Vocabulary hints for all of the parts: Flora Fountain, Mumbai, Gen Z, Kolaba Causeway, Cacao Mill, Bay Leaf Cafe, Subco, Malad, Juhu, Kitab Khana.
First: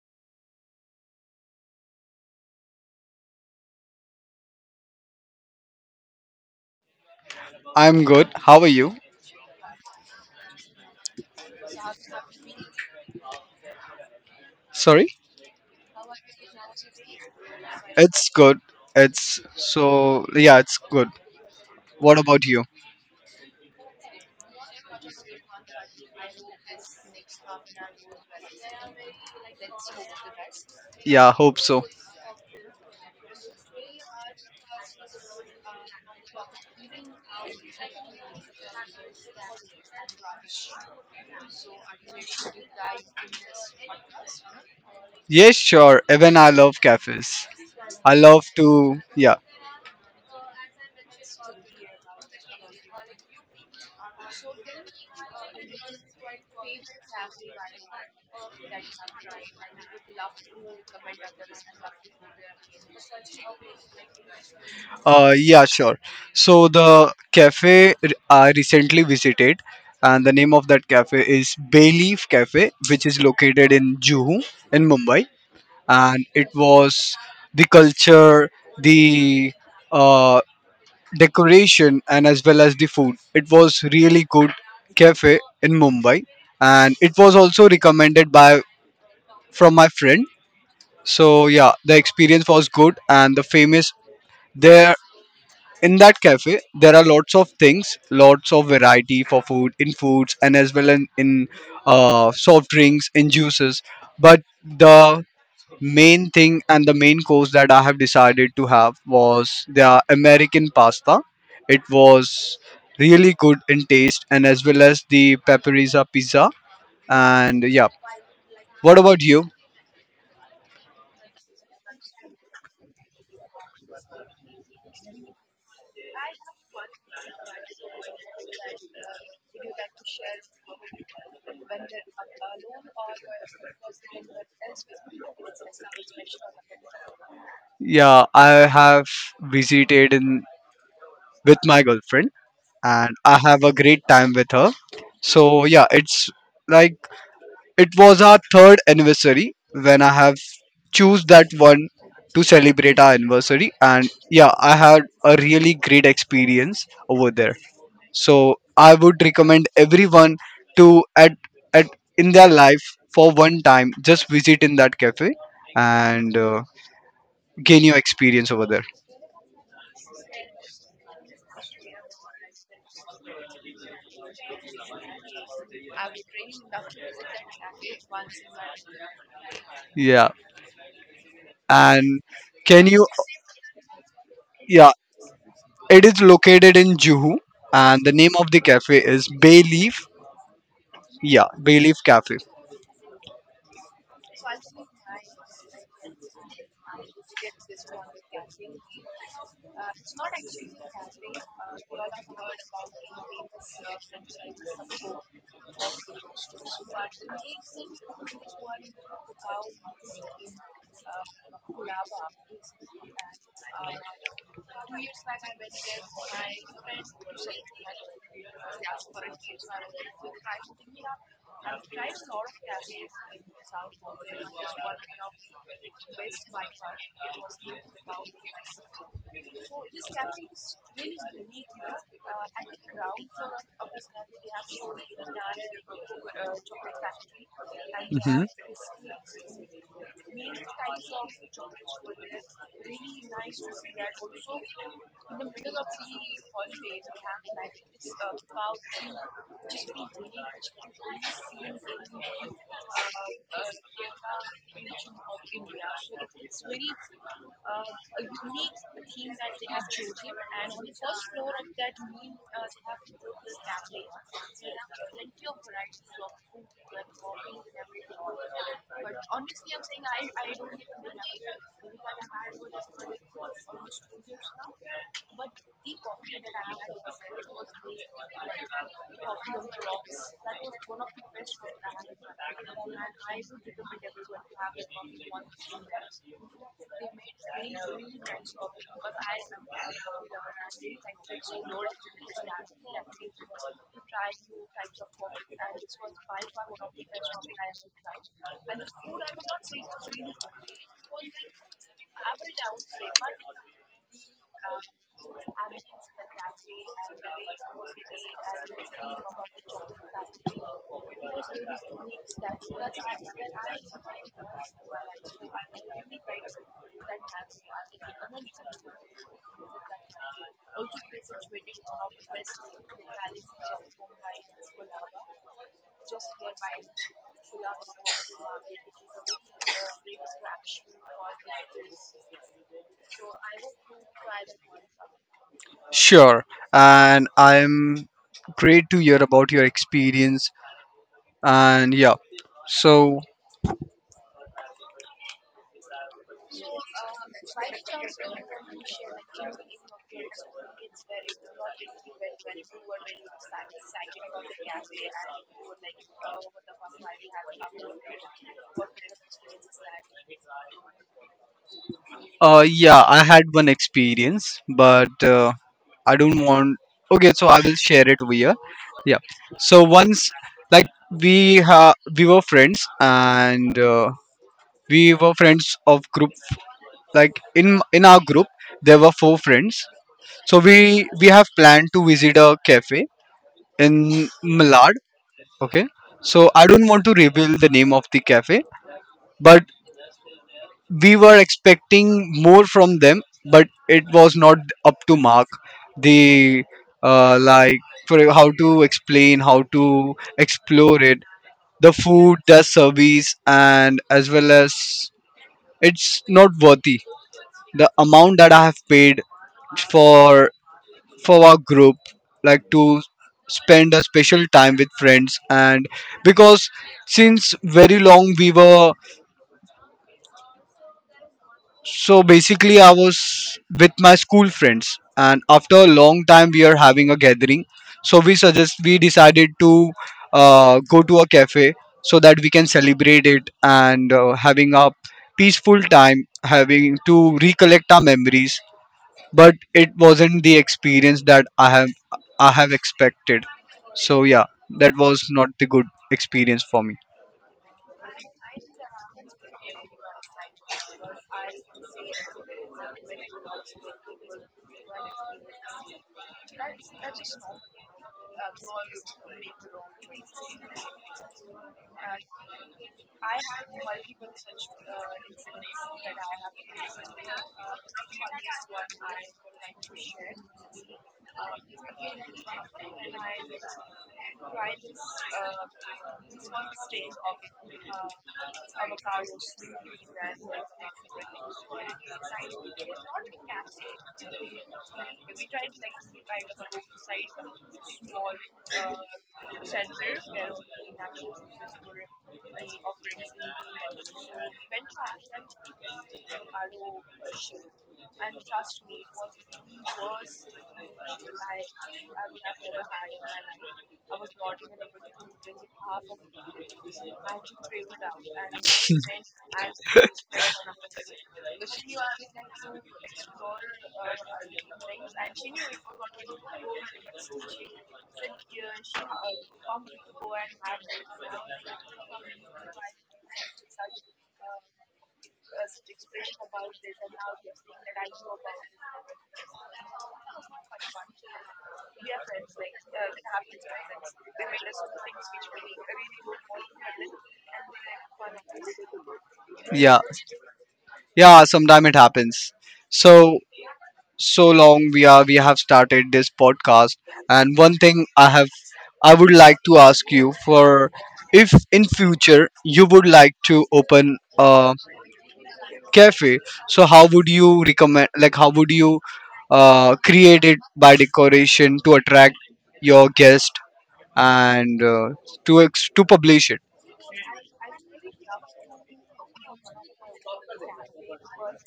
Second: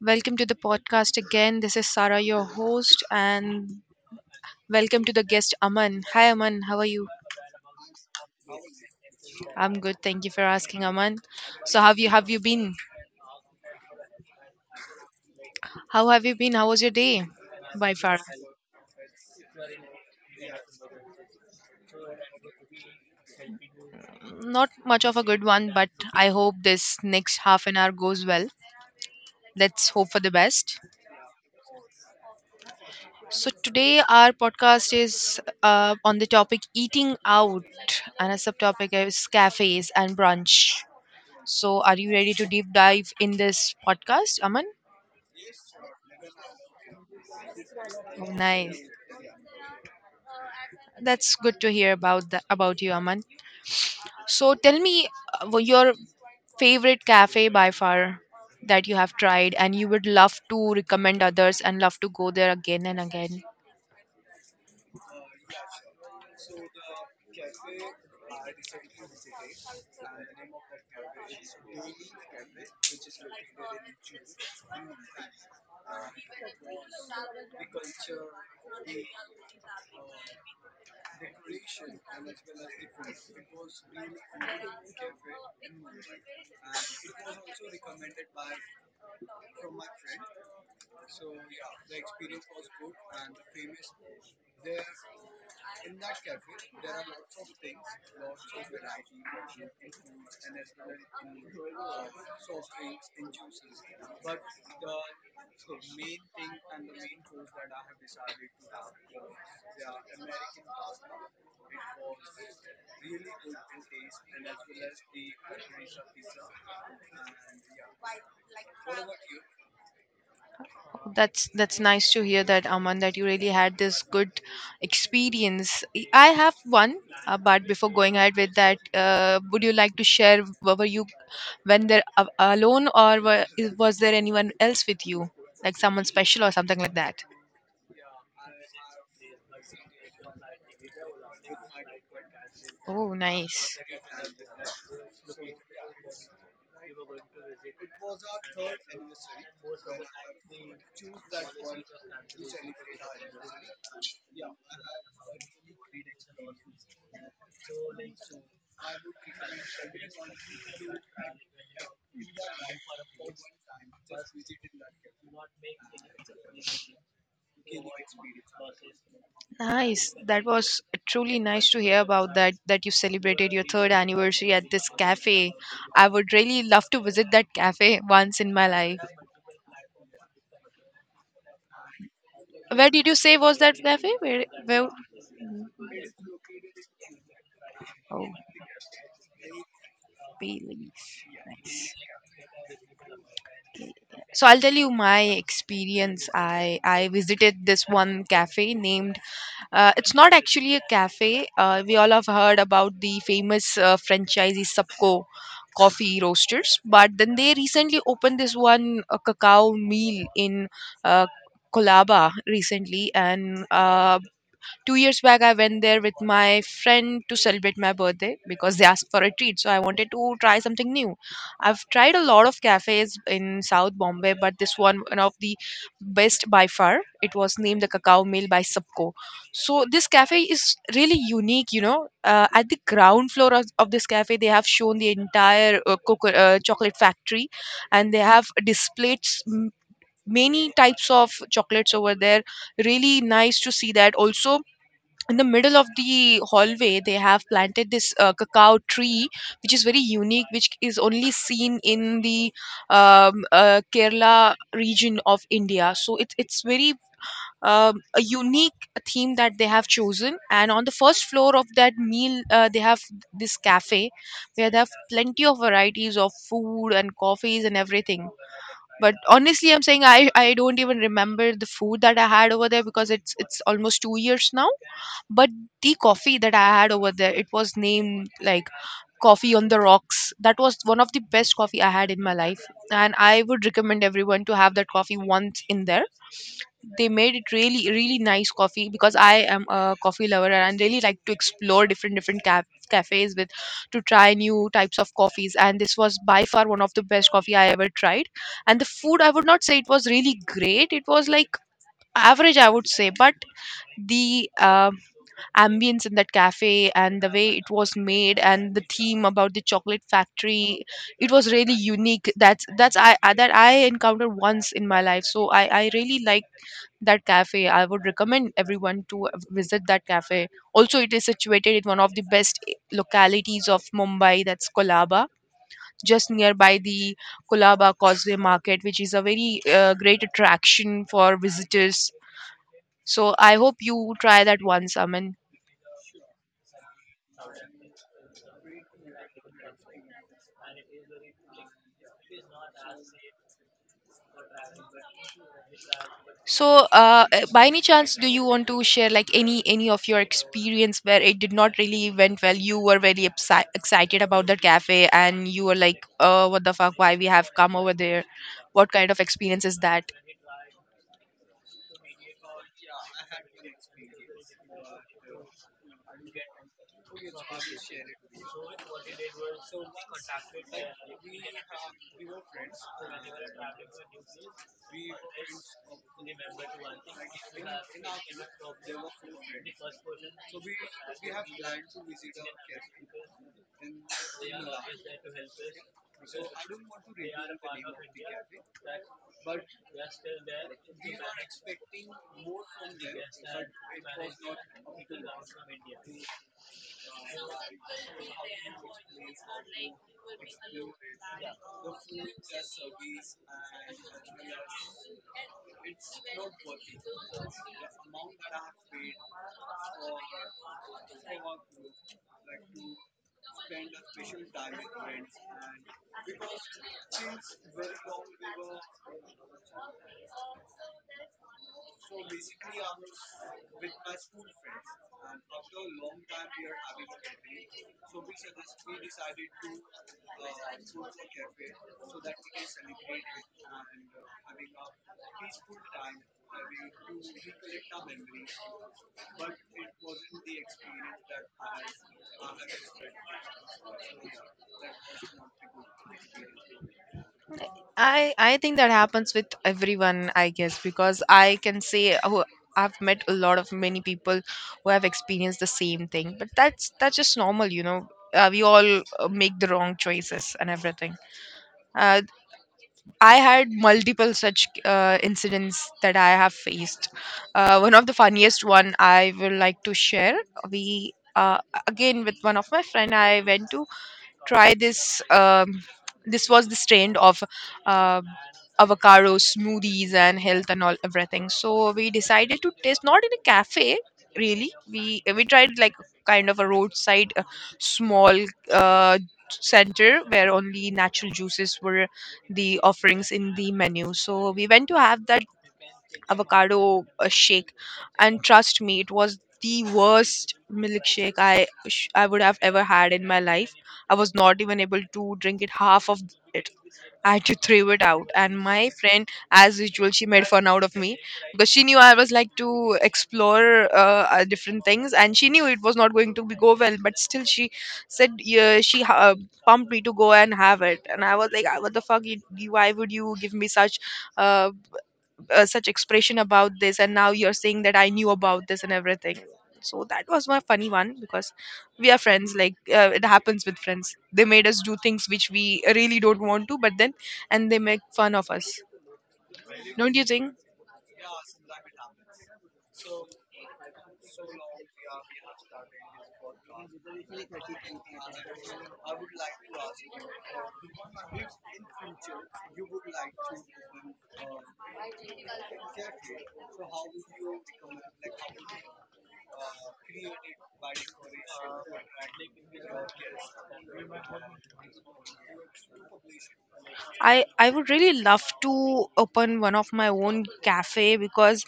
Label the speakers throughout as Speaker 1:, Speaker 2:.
Speaker 1: Welcome to the podcast again. This is Sara, your host, and welcome to the guest Aman. Hi Aman, how are you?
Speaker 2: I'm good. How are you?
Speaker 1: I'm good. Thank you for asking, Aman. So have you been?
Speaker 2: Sorry?
Speaker 1: How have you been? How was your day? By far,
Speaker 2: It's good. It's so, yeah, it's good. What about you?
Speaker 1: not much of a good one, but I hope this next half an hour goes well. Let's hope for the best.
Speaker 2: Yeah, hope so.
Speaker 1: So today our podcast is on the topic eating out, and a subtopic is cafes and brunch. So, are you ready to deep dive in this podcast, Aman?
Speaker 2: Yes, sure. Even I love cafes. I
Speaker 1: Oh,
Speaker 2: love
Speaker 1: nice.
Speaker 2: to, yeah.
Speaker 1: That's good to hear about about you, Aman. So, tell me your favorite cafe by far that you have tried and you would love to recommend others and love to go there again and again.
Speaker 2: Yeah, sure. So the cafe I recently visited, and the name of that cafe is Bayleaf Cafe, which is located in Juhu in Mumbai, and it was the culture, the uh, decoration and as well as the food. It was really good cafe in Mumbai, and it was also recommended by from my friend. So yeah, the experience was good, and the famous there in that cafe there are lots of things, lots of variety for food in foods and as well in soft drinks in juices, but the main thing and the main course that I have decided to have was the American pasta. It was really good in taste and as well as the paprika pizza. And yeah, what about you?
Speaker 1: That's nice to hear that, Aman, that you really had this good experience. I have one, but before going ahead with that, would you like to share? Were you when there alone, or was there anyone else with you, like someone special or something like that?
Speaker 2: Yeah, I have visited in with my girlfriend,
Speaker 1: Oh,
Speaker 2: and I have a
Speaker 1: nice.
Speaker 2: great time with her. So yeah, it's like it was our third anniversary when I have choose that one to celebrate our anniversary, and yeah, I had a really great experience over there. So I would recommend everyone to at in their life for one time just visit in that cafe, and gain your experience over there.
Speaker 1: Nice. That was truly nice to hear about that you celebrated your third anniversary at this cafe. I would really love to visit that cafe once in my life.
Speaker 2: Yeah. And can
Speaker 1: Where
Speaker 2: you,
Speaker 1: did you say was that cafe? Where?
Speaker 2: yeah. It is located in Juhu, and the
Speaker 1: Oh,
Speaker 2: name of the cafe is Bay Leaf.
Speaker 1: Bailey's.
Speaker 2: Yeah, Bay Leaf Cafe.
Speaker 1: So I'll tell you my experience. I visited this one cafe named. It's not actually a cafe. We all have heard about the famous franchisee Subco coffee roasters, but then they recently opened this one cacao meal in uh, Kolaba recently, and 2 years back, I went there with my friend to celebrate my birthday because they asked for a treat. So I wanted to try something new. I've tried a lot of cafes in South Bombay, but this one of the best by far. It was named the Cacao Mill by Subco. So this cafe is really unique. You know, at the ground floor of this cafe, they have shown the entire chocolate factory, and they have displayed many types of chocolates over there, really nice to see that also. In the middle of the hallway, they have planted this cacao tree, which is very unique, which is only seen in the Kerala region of India. So it's very a unique theme that they have chosen, and on the first floor of that meal, they have this cafe where they have plenty of varieties of food and coffees and everything. But honestly I'm saying, I don't even remember the food that I had over there because it's almost 2 years now. But the coffee that I had over there, it was named like coffee on the rocks. That was one of the best coffee I had in my life, and I would recommend everyone to have that coffee once in there. They made it really, really nice coffee because I am a coffee lover and I really like to explore different cafes with to try new types of coffees. And this was by far one of the best coffee I ever tried. And the food, I would not say it was really great. It was like average, I would say, but the ambience in that cafe and the way it was made and the theme about the chocolate factory, it was really unique. That I encountered once in my life, so I really like that cafe. I would recommend everyone to visit that cafe. Also, it is situated in one of the best localities of Mumbai, that's Kolaba, just nearby the Kolaba Causeway market, which is a very great attraction for visitors. So I hope you try that once, Aman.
Speaker 2: Sure. And I'm great to hear about your experience. And yeah, so
Speaker 1: So, by any chance, do you want to share like any of your experience where it did not really went well? You were very excited about the cafe, and you were like, "Oh, what the fuck? Why we have come over there? What kind of experience is that?"
Speaker 2: yeah, I had one experience, but I don't want. Okay, so I will share it over here. Yeah. So once, like we were friends, and we were friends of group. Like in our group, there were four friends. So we have planned to visit a cafe in Malad. Okay. So I don't want to reveal the name of the cafe, but we were expecting more from them, but it was not up to mark. The like how to explain, how to explore it, the food, the service, and as well as it's not worthy. The amount that I have paid for for our group, like to spend a special time with friends, and because since very long we were. So basically, I was with my school friends, and after a long time, we are having a gathering. So we decided to go to a cafe so that we can celebrate it and having a peaceful time, having to recollect our memories. But it wasn't the experience that I have expected. So yeah, that was not the good experience for me.
Speaker 1: I think that happens with everyone, I guess, because I can say, oh, I've met a lot of many people who have experienced the same thing, but that's just normal, you know. We all make the wrong choices and everything. Uh, I had multiple such incidents that I have faced. One of the funniest one I would like to share. We again with one of my friend. I went to try this. This was this trend of uh, avocado smoothies and health and all everything. So we decided to taste not in a cafe really. We tried like kind of a roadside small uh, center where only natural juices were the offerings in the menu. So we went to have that avocado shake, and trust me, it was the worst milkshake I would have ever had in my life. I was not even able to drink it half of it. I had to throw it out, and my friend, as usual, she made fun out of me because she knew I was like to explore different things, and she knew it was not going to be go well. But still, she said, yeah, she pumped me to go and have it, and I was like, "Ah, what the fuck? Why would you give me such uh, such expression about this, and now you're saying that I knew about this and everything?" So that was my funny one because we are friends. Like, it happens with friends. They made us do things which we really don't want to, but then and they make fun of us,
Speaker 2: Yeah,
Speaker 1: don't you think?
Speaker 2: yeah. Sometime it happens. So so long we have started this podcast, and one thing I would like to ask you for, if in future you would like to open a cafe, so how would you recommend, like how would you create it by decoration to attract your guest, and to publish it.
Speaker 1: I would really love to open one of my own cafe because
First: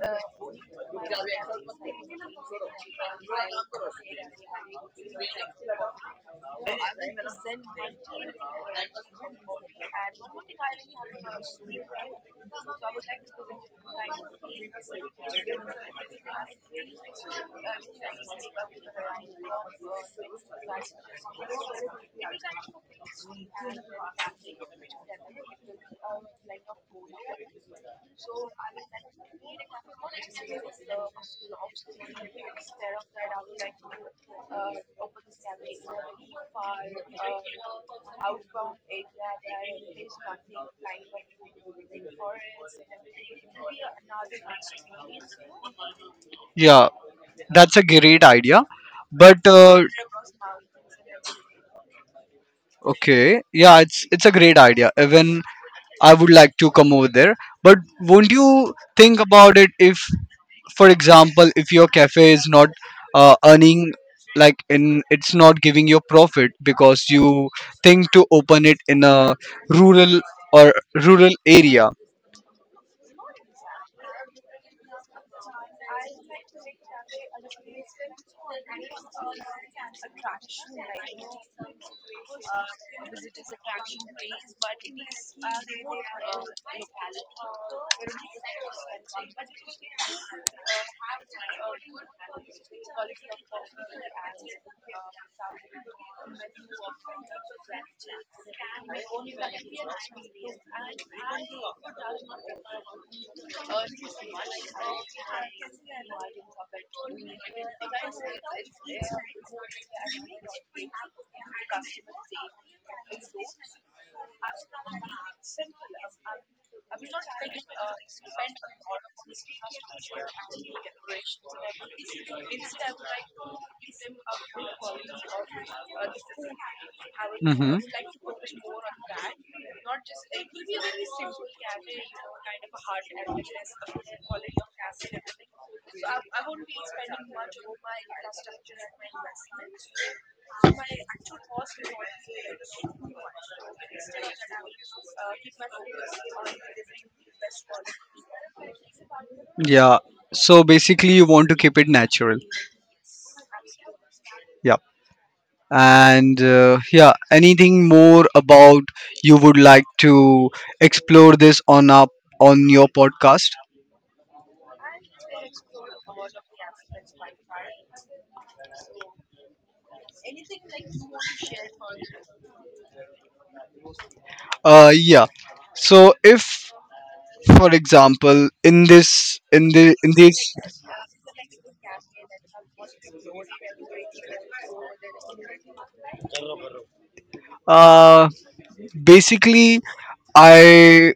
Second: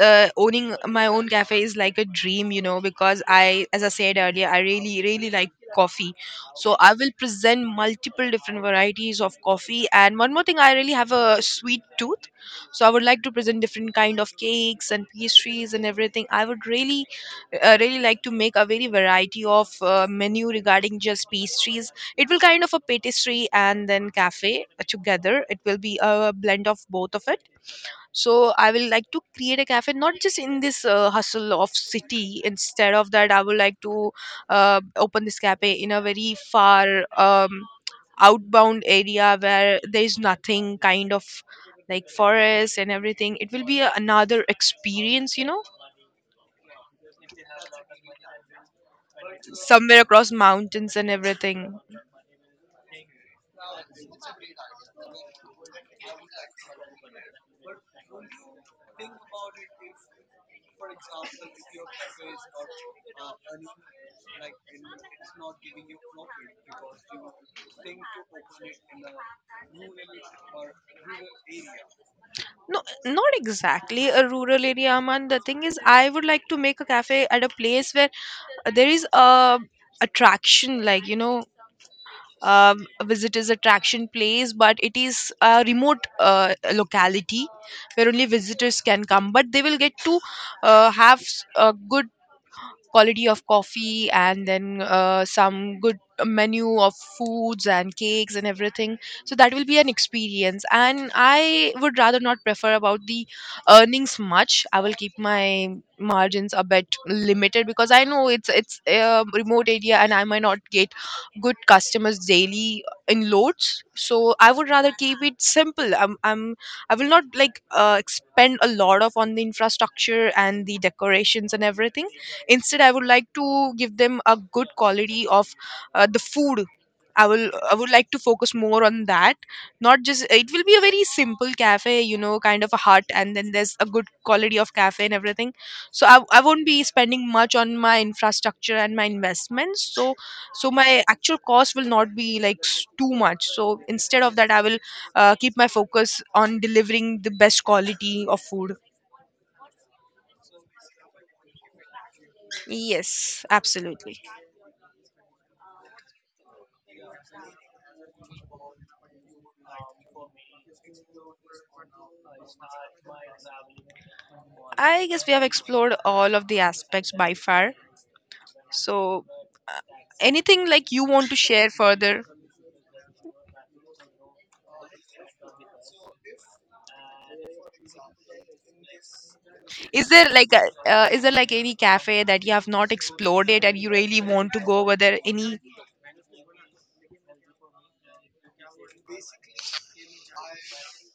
Speaker 1: owning my own cafe is like a dream, you know. Because I, as I said earlier, I really really like coffee, so I will present multiple different varieties of coffee. And one more thing, I really have a sweet tooth, so I would like to present different kind of cakes and pastries and everything. I would really really like to make a very variety of menu regarding just pastries. It will kind of a pastry and then cafe together. It will be a blend of both of it. So I will like to create a cafe not just in this hustle of city. Instead of that, I would like to open this cafe in a very far outbound area where there is nothing, kind of like forest and everything. It will be a, another experience, you know,
Speaker 2: Yeah, that's a great idea, but
Speaker 1: somewhere across mountains and everything.
Speaker 2: okay, yeah, it's a great idea. Even I would like to come over there. But won't you think about it if, for example, if your cafe is not earning, like in it's not giving you profit because you think to open it in a rural or rural area.
Speaker 1: No, not exactly a rural area, Aman. The thing is, I would like to make a cafe at a place where there is a attraction, like you know, a visitors attraction place, but it is a remote locality where only visitors can come. But they will get to have a good quality of coffee and then some good menu of foods and cakes and everything. So that will be an experience, and I would rather not prefer about the earnings much. I will keep my margins a bit limited because I know it's a remote area and I might not get good customers daily in loads. So I would rather keep it simple. I'm, I will not like spend a lot of on the infrastructure and the decorations and everything. Instead, I would like to give them a good quality of the food. I would like to focus more on that. Not just it will be a very simple cafe, you know, kind of a hut, and then there's a good quality of cafe and everything. So I won't be spending much on my infrastructure and my investments. So so my actual cost will not be like too much. So instead of that, I will keep my focus on delivering the best quality of food.
Speaker 2: Yeah. So basically, you want to keep it natural.
Speaker 1: Yes, absolutely.
Speaker 2: Yeah. And yeah, anything more about you would like to explore this on up on your podcast?
Speaker 1: I guess we have explored all of the aspects by far. So, uh, anything like you want to share further?
Speaker 2: Yeah. So if for example in this in the
Speaker 1: Is
Speaker 2: in
Speaker 1: there
Speaker 2: this
Speaker 1: like a, is there like any cafe that you have not explored it and you really want to go? Were there any?
Speaker 2: uh basically i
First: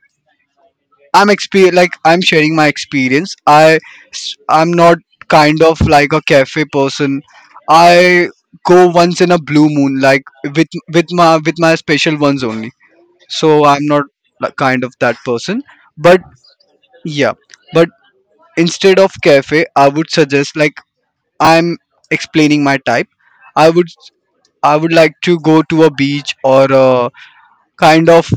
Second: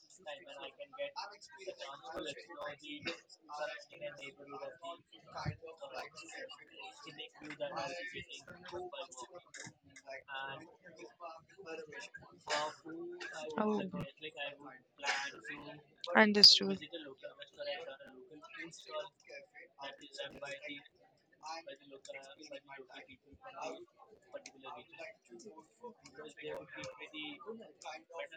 Speaker 2: I'm like I'm sharing my experience. I'm not kind of like a cafe person. I go once in a blue moon, like with my special ones only, so
Speaker 1: Oh,
Speaker 2: I'm not, like, kind of that person, but
Speaker 1: understood.
Speaker 2: yeah, but instead of cafe I would suggest, like I'm explaining my type, i would I would like to go to a beach or a kind of,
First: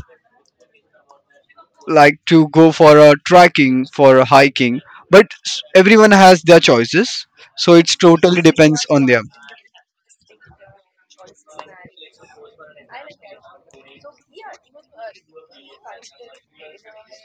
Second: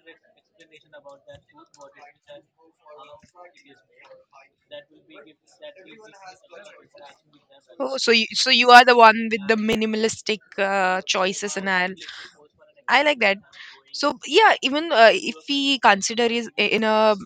Speaker 2: like to go for a trekking, for a hiking, but everyone has their choices, so it's
Speaker 1: Oh,
Speaker 2: totally
Speaker 1: so you are
Speaker 2: depends
Speaker 1: the
Speaker 2: on them.
Speaker 1: one with the minimalistic choices, and I like that. So yeah, even if we consider is in a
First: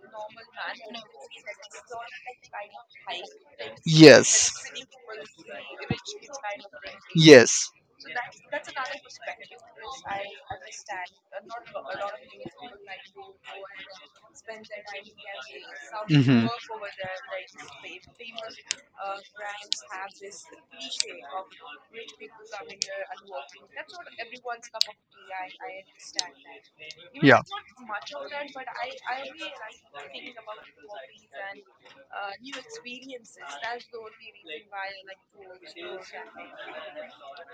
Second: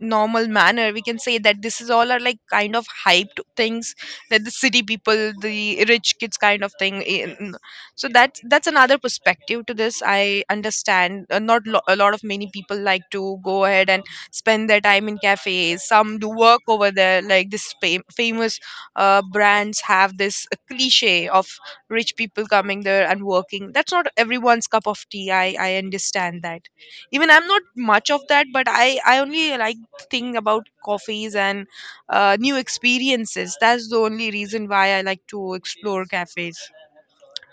Speaker 1: normal manner, we can say that this is all are like kind of hyped things, that the
Speaker 2: Yes,
Speaker 1: city people, the rich kids kind of thing. So that's another
Speaker 2: yes.
Speaker 1: perspective to this. I understand, not a lot of many people like to go ahead and spend their time in cafes. Some do work over there, like this famous brands have this cliche of rich people coming there and working. That's not everyone's cup of tea. I understand that. Even I'm not much of that, but I only like thing about coffees and new experiences. That's the only reason why I like to explore cafes.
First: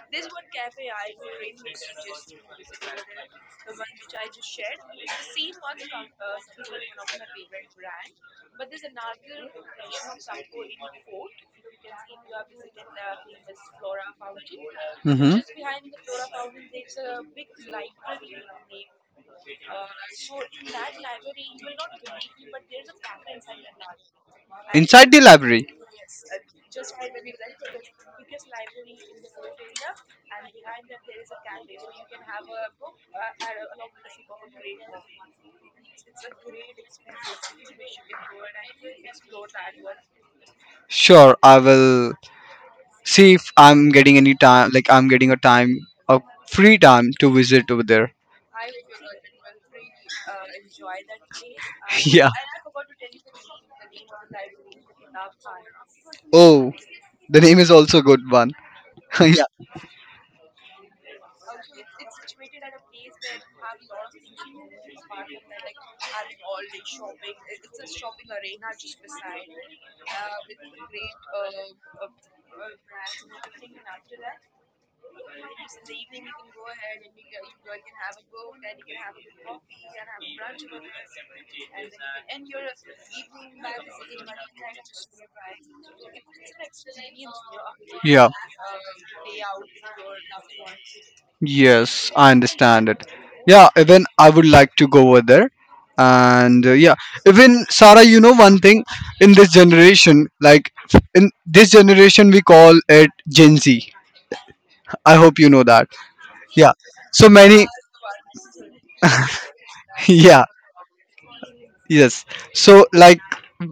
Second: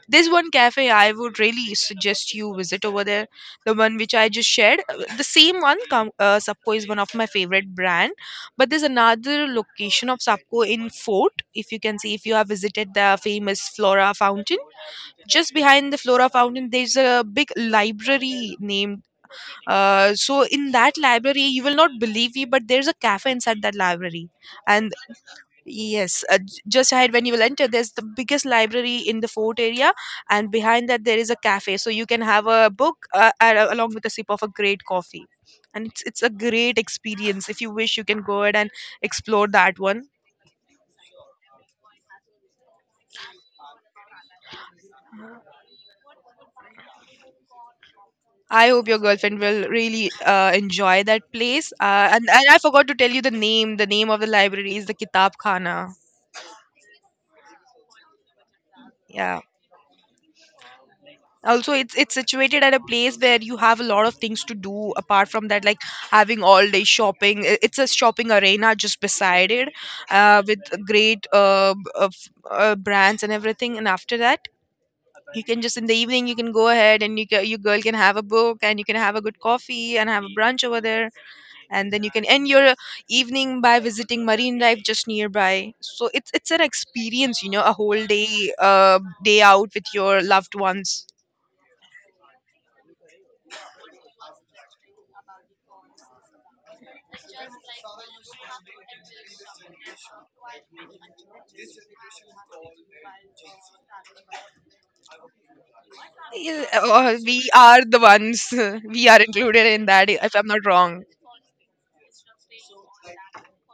Speaker 1: There's one cafe I would really suggest you visit over there, the one which I just shared. The same one, Sapco is one of my favorite brand, but there's another location of Sapco in Fort. If you can see, if you have visited the famous Flora Fountain, just behind the Flora Fountain, there's a big library named so in that library, you will not believe me, but there's a cafe inside that library. And
Speaker 2: Inside the library?
Speaker 1: yes, just ahead when you will enter, there's the biggest library in the fort area, and behind that there is a cafe, so you can have a book along with a sip of a great coffee, and it's a great experience. If you wish, you can go ahead and explore that one.
Speaker 2: Sure, I will see if I'm getting any time, like I'm getting a time, a free time to visit over there.
Speaker 1: I hope your girlfriend will really enjoy that place. And,
Speaker 2: Yeah.
Speaker 1: and I forgot to tell you the name. The name of the library is the Kitab Khana.
Speaker 2: Oh, the name is also a good one.
Speaker 1: Yeah.
Speaker 2: Yeah.
Speaker 1: Also it's situated at a place where you have a lot of things to do apart from that, like having all day shopping. It's a shopping arena just beside it, with a great brands and everything, and after that you can just in the evening you can go ahead and you girl can have a book and you can have a good coffee and have a brunch over there, and then you can end your evening by visiting marine life just nearby. So it's an experience, you know, a whole day uh, day out with your loved ones.
Speaker 2: Yes, I understand it. Yeah, even I would like to go over there. And yeah, even Sarah, you know one thing in this generation, like in this generation, we call it Gen Z. I hope you know that.
Speaker 1: Yeah,
Speaker 2: Yeah. So
Speaker 1: we
Speaker 2: many.
Speaker 1: are the ones we are included in that, if I'm
Speaker 2: Yeah.
Speaker 1: not wrong.
Speaker 2: Yes. So like,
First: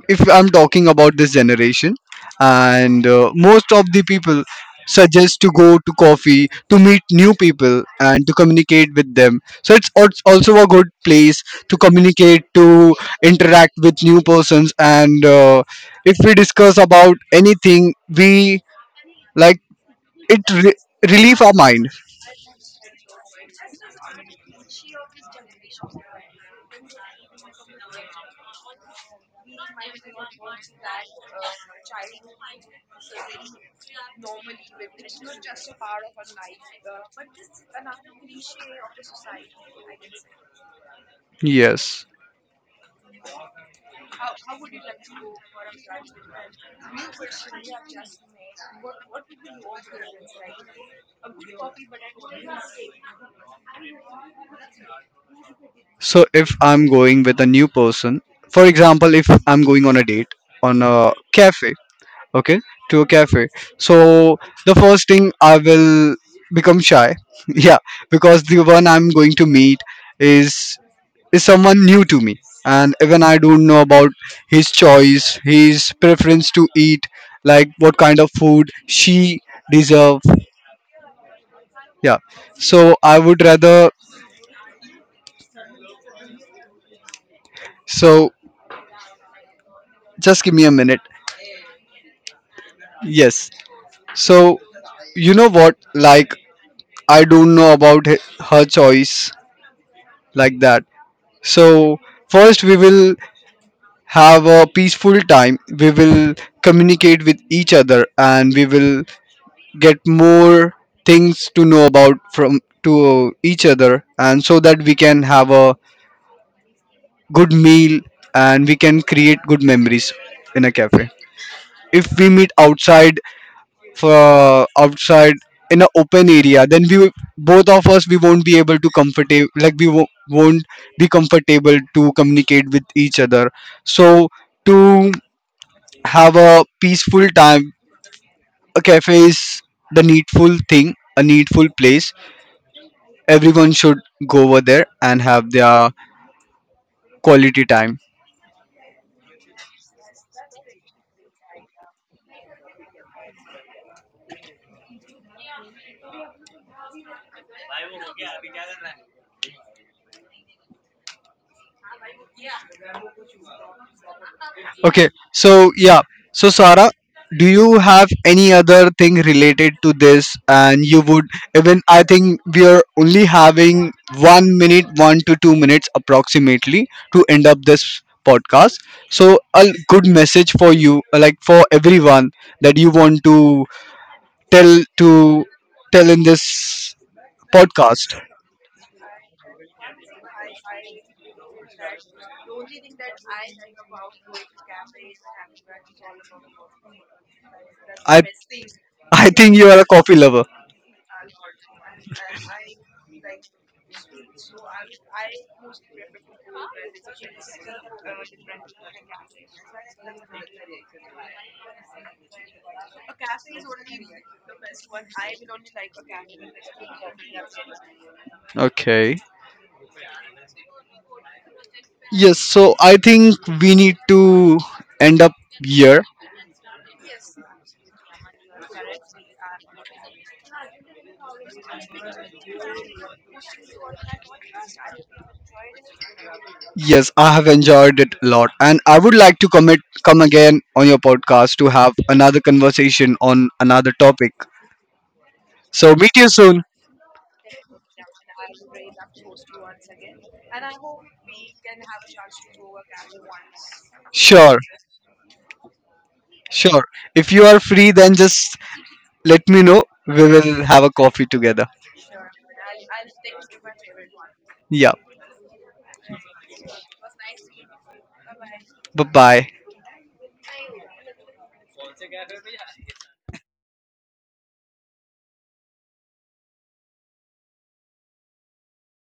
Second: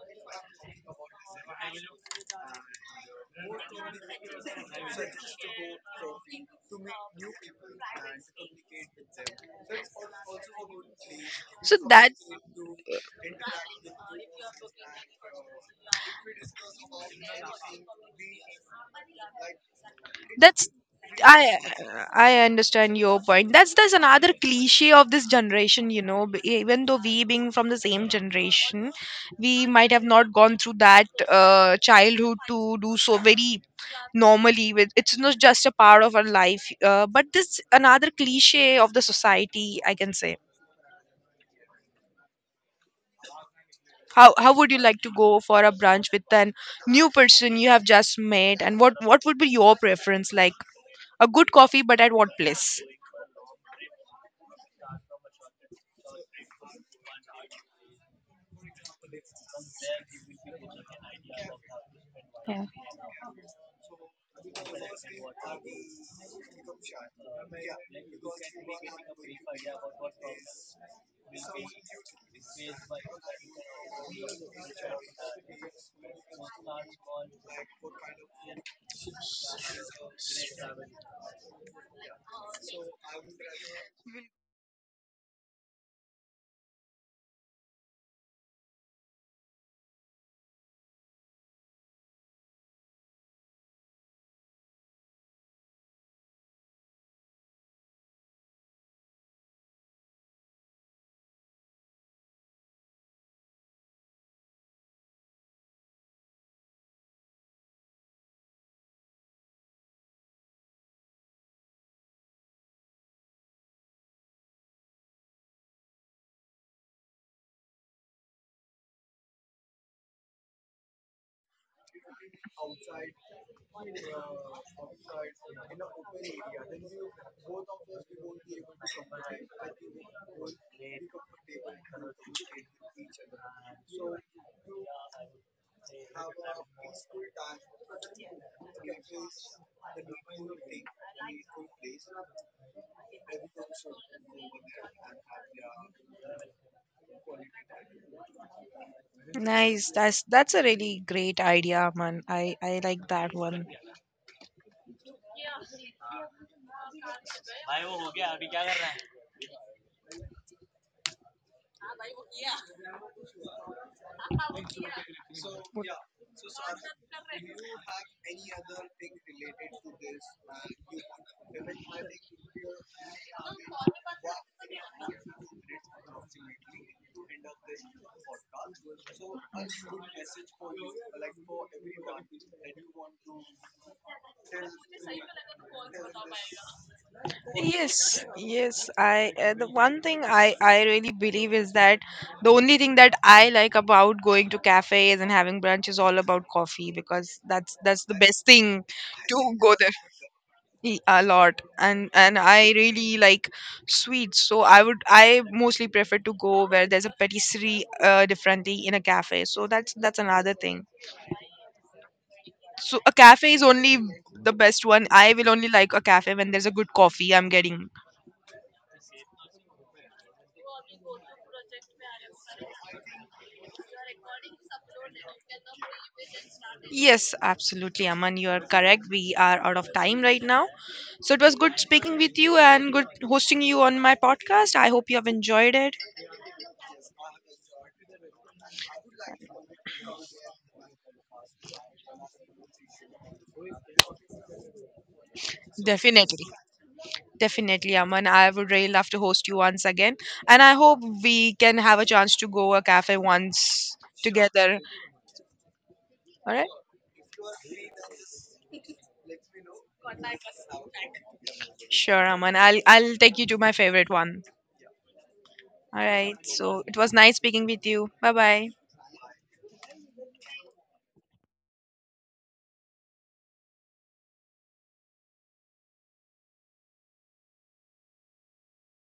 Speaker 2: if I'm talking about this generation, and most of the people suggest to go to coffee to meet new people and to communicate with them. So it's also a good place
Speaker 1: So
Speaker 2: to
Speaker 1: that
Speaker 2: communicate, to interact with new persons, and if we discuss about anything, we like it
Speaker 1: that's
Speaker 2: relieve our
Speaker 1: i
Speaker 2: mind.
Speaker 1: I understand your point. That's another cliche of this generation, you know. Even though we being from the same generation, we might have not gone through that childhood to do so very normally with. It's not just a part of our life, but this another cliche of the society, I can say.
Speaker 2: Yes.
Speaker 1: How would you like to go for a brunch with a new person you have just met, and what would be your preference like? A good coffee, but at what place?
Speaker 2: So if I'm going with a new person, for example, if I'm going on a date on a cafe, okay,
Speaker 1: Yeah.
Speaker 2: to a cafe, so the first thing I will become shy, yeah, because the one I'm going to meet is is someone new to me, and even I don't know about his choice, his preference to eat, like what kind of food she deserve, yeah. So I would rather, so just give me a minute. Yes. So, you know what? Like, I don't know about her choice like that. So, first, we will have a peaceful time. We will communicate with each other, and we will get more things to know about from to each other, and so that we can have a good meal, and we can create good memories in a cafe. If we meet outside, for outside in an open area, then both of us, we won't be able to comfortable, like we won't be comfortable to communicate with each other. So to have a peaceful time, a cafe is the needful thing, a needful place. Everyone should go over there and have their quality time.
Speaker 1: Nice. That's a really great idea, man. I like that one.
Speaker 2: Okay, so yeah, so Sara, do you have any other thing related to this? And you would, even I think we are only having 1 minute, 1 to 2 minutes approximately to end up this podcast. So a good message for you, like for everyone that you want to tell in this podcast.
Speaker 1: Yes, yes. I the one thing I really believe is that the only thing that I like about going to cafes and having brunch is all about coffee, because that's the
Speaker 2: I
Speaker 1: best thing
Speaker 2: I
Speaker 1: to
Speaker 2: think you
Speaker 1: go
Speaker 2: are a
Speaker 1: there.
Speaker 2: coffee lover.
Speaker 1: A lot, and I really like sweets, so I mostly prefer to go where there's a patisserie differently in a cafe, so that's another thing. So a cafe is only the best one. I will only like a cafe when there's a good coffee I'm getting.
Speaker 2: Okay. Yes, so I think we need to end up here.
Speaker 1: Yes, absolutely, Aman, you are correct, we are out of time right now. So it was good speaking with you, and good hosting you on my podcast. I hope you have enjoyed it.
Speaker 2: Yes, I have enjoyed it a lot, and I would like to commit come again on your podcast to have another conversation on another topic. So meet you
Speaker 1: Definitely.
Speaker 2: soon.
Speaker 1: Definitely, Aman. I would really love to host you once again. And I hope we can have a chance to go a cafe once
Speaker 2: Sure,
Speaker 1: together. All right?
Speaker 2: sure. If you are free, then just let me know. We will have a coffee together.
Speaker 1: Sure, Aman. I'll take you to my favorite one.
Speaker 2: Yeah.
Speaker 1: All right. So it was nice speaking with you. Bye bye.
Speaker 2: Bye bye.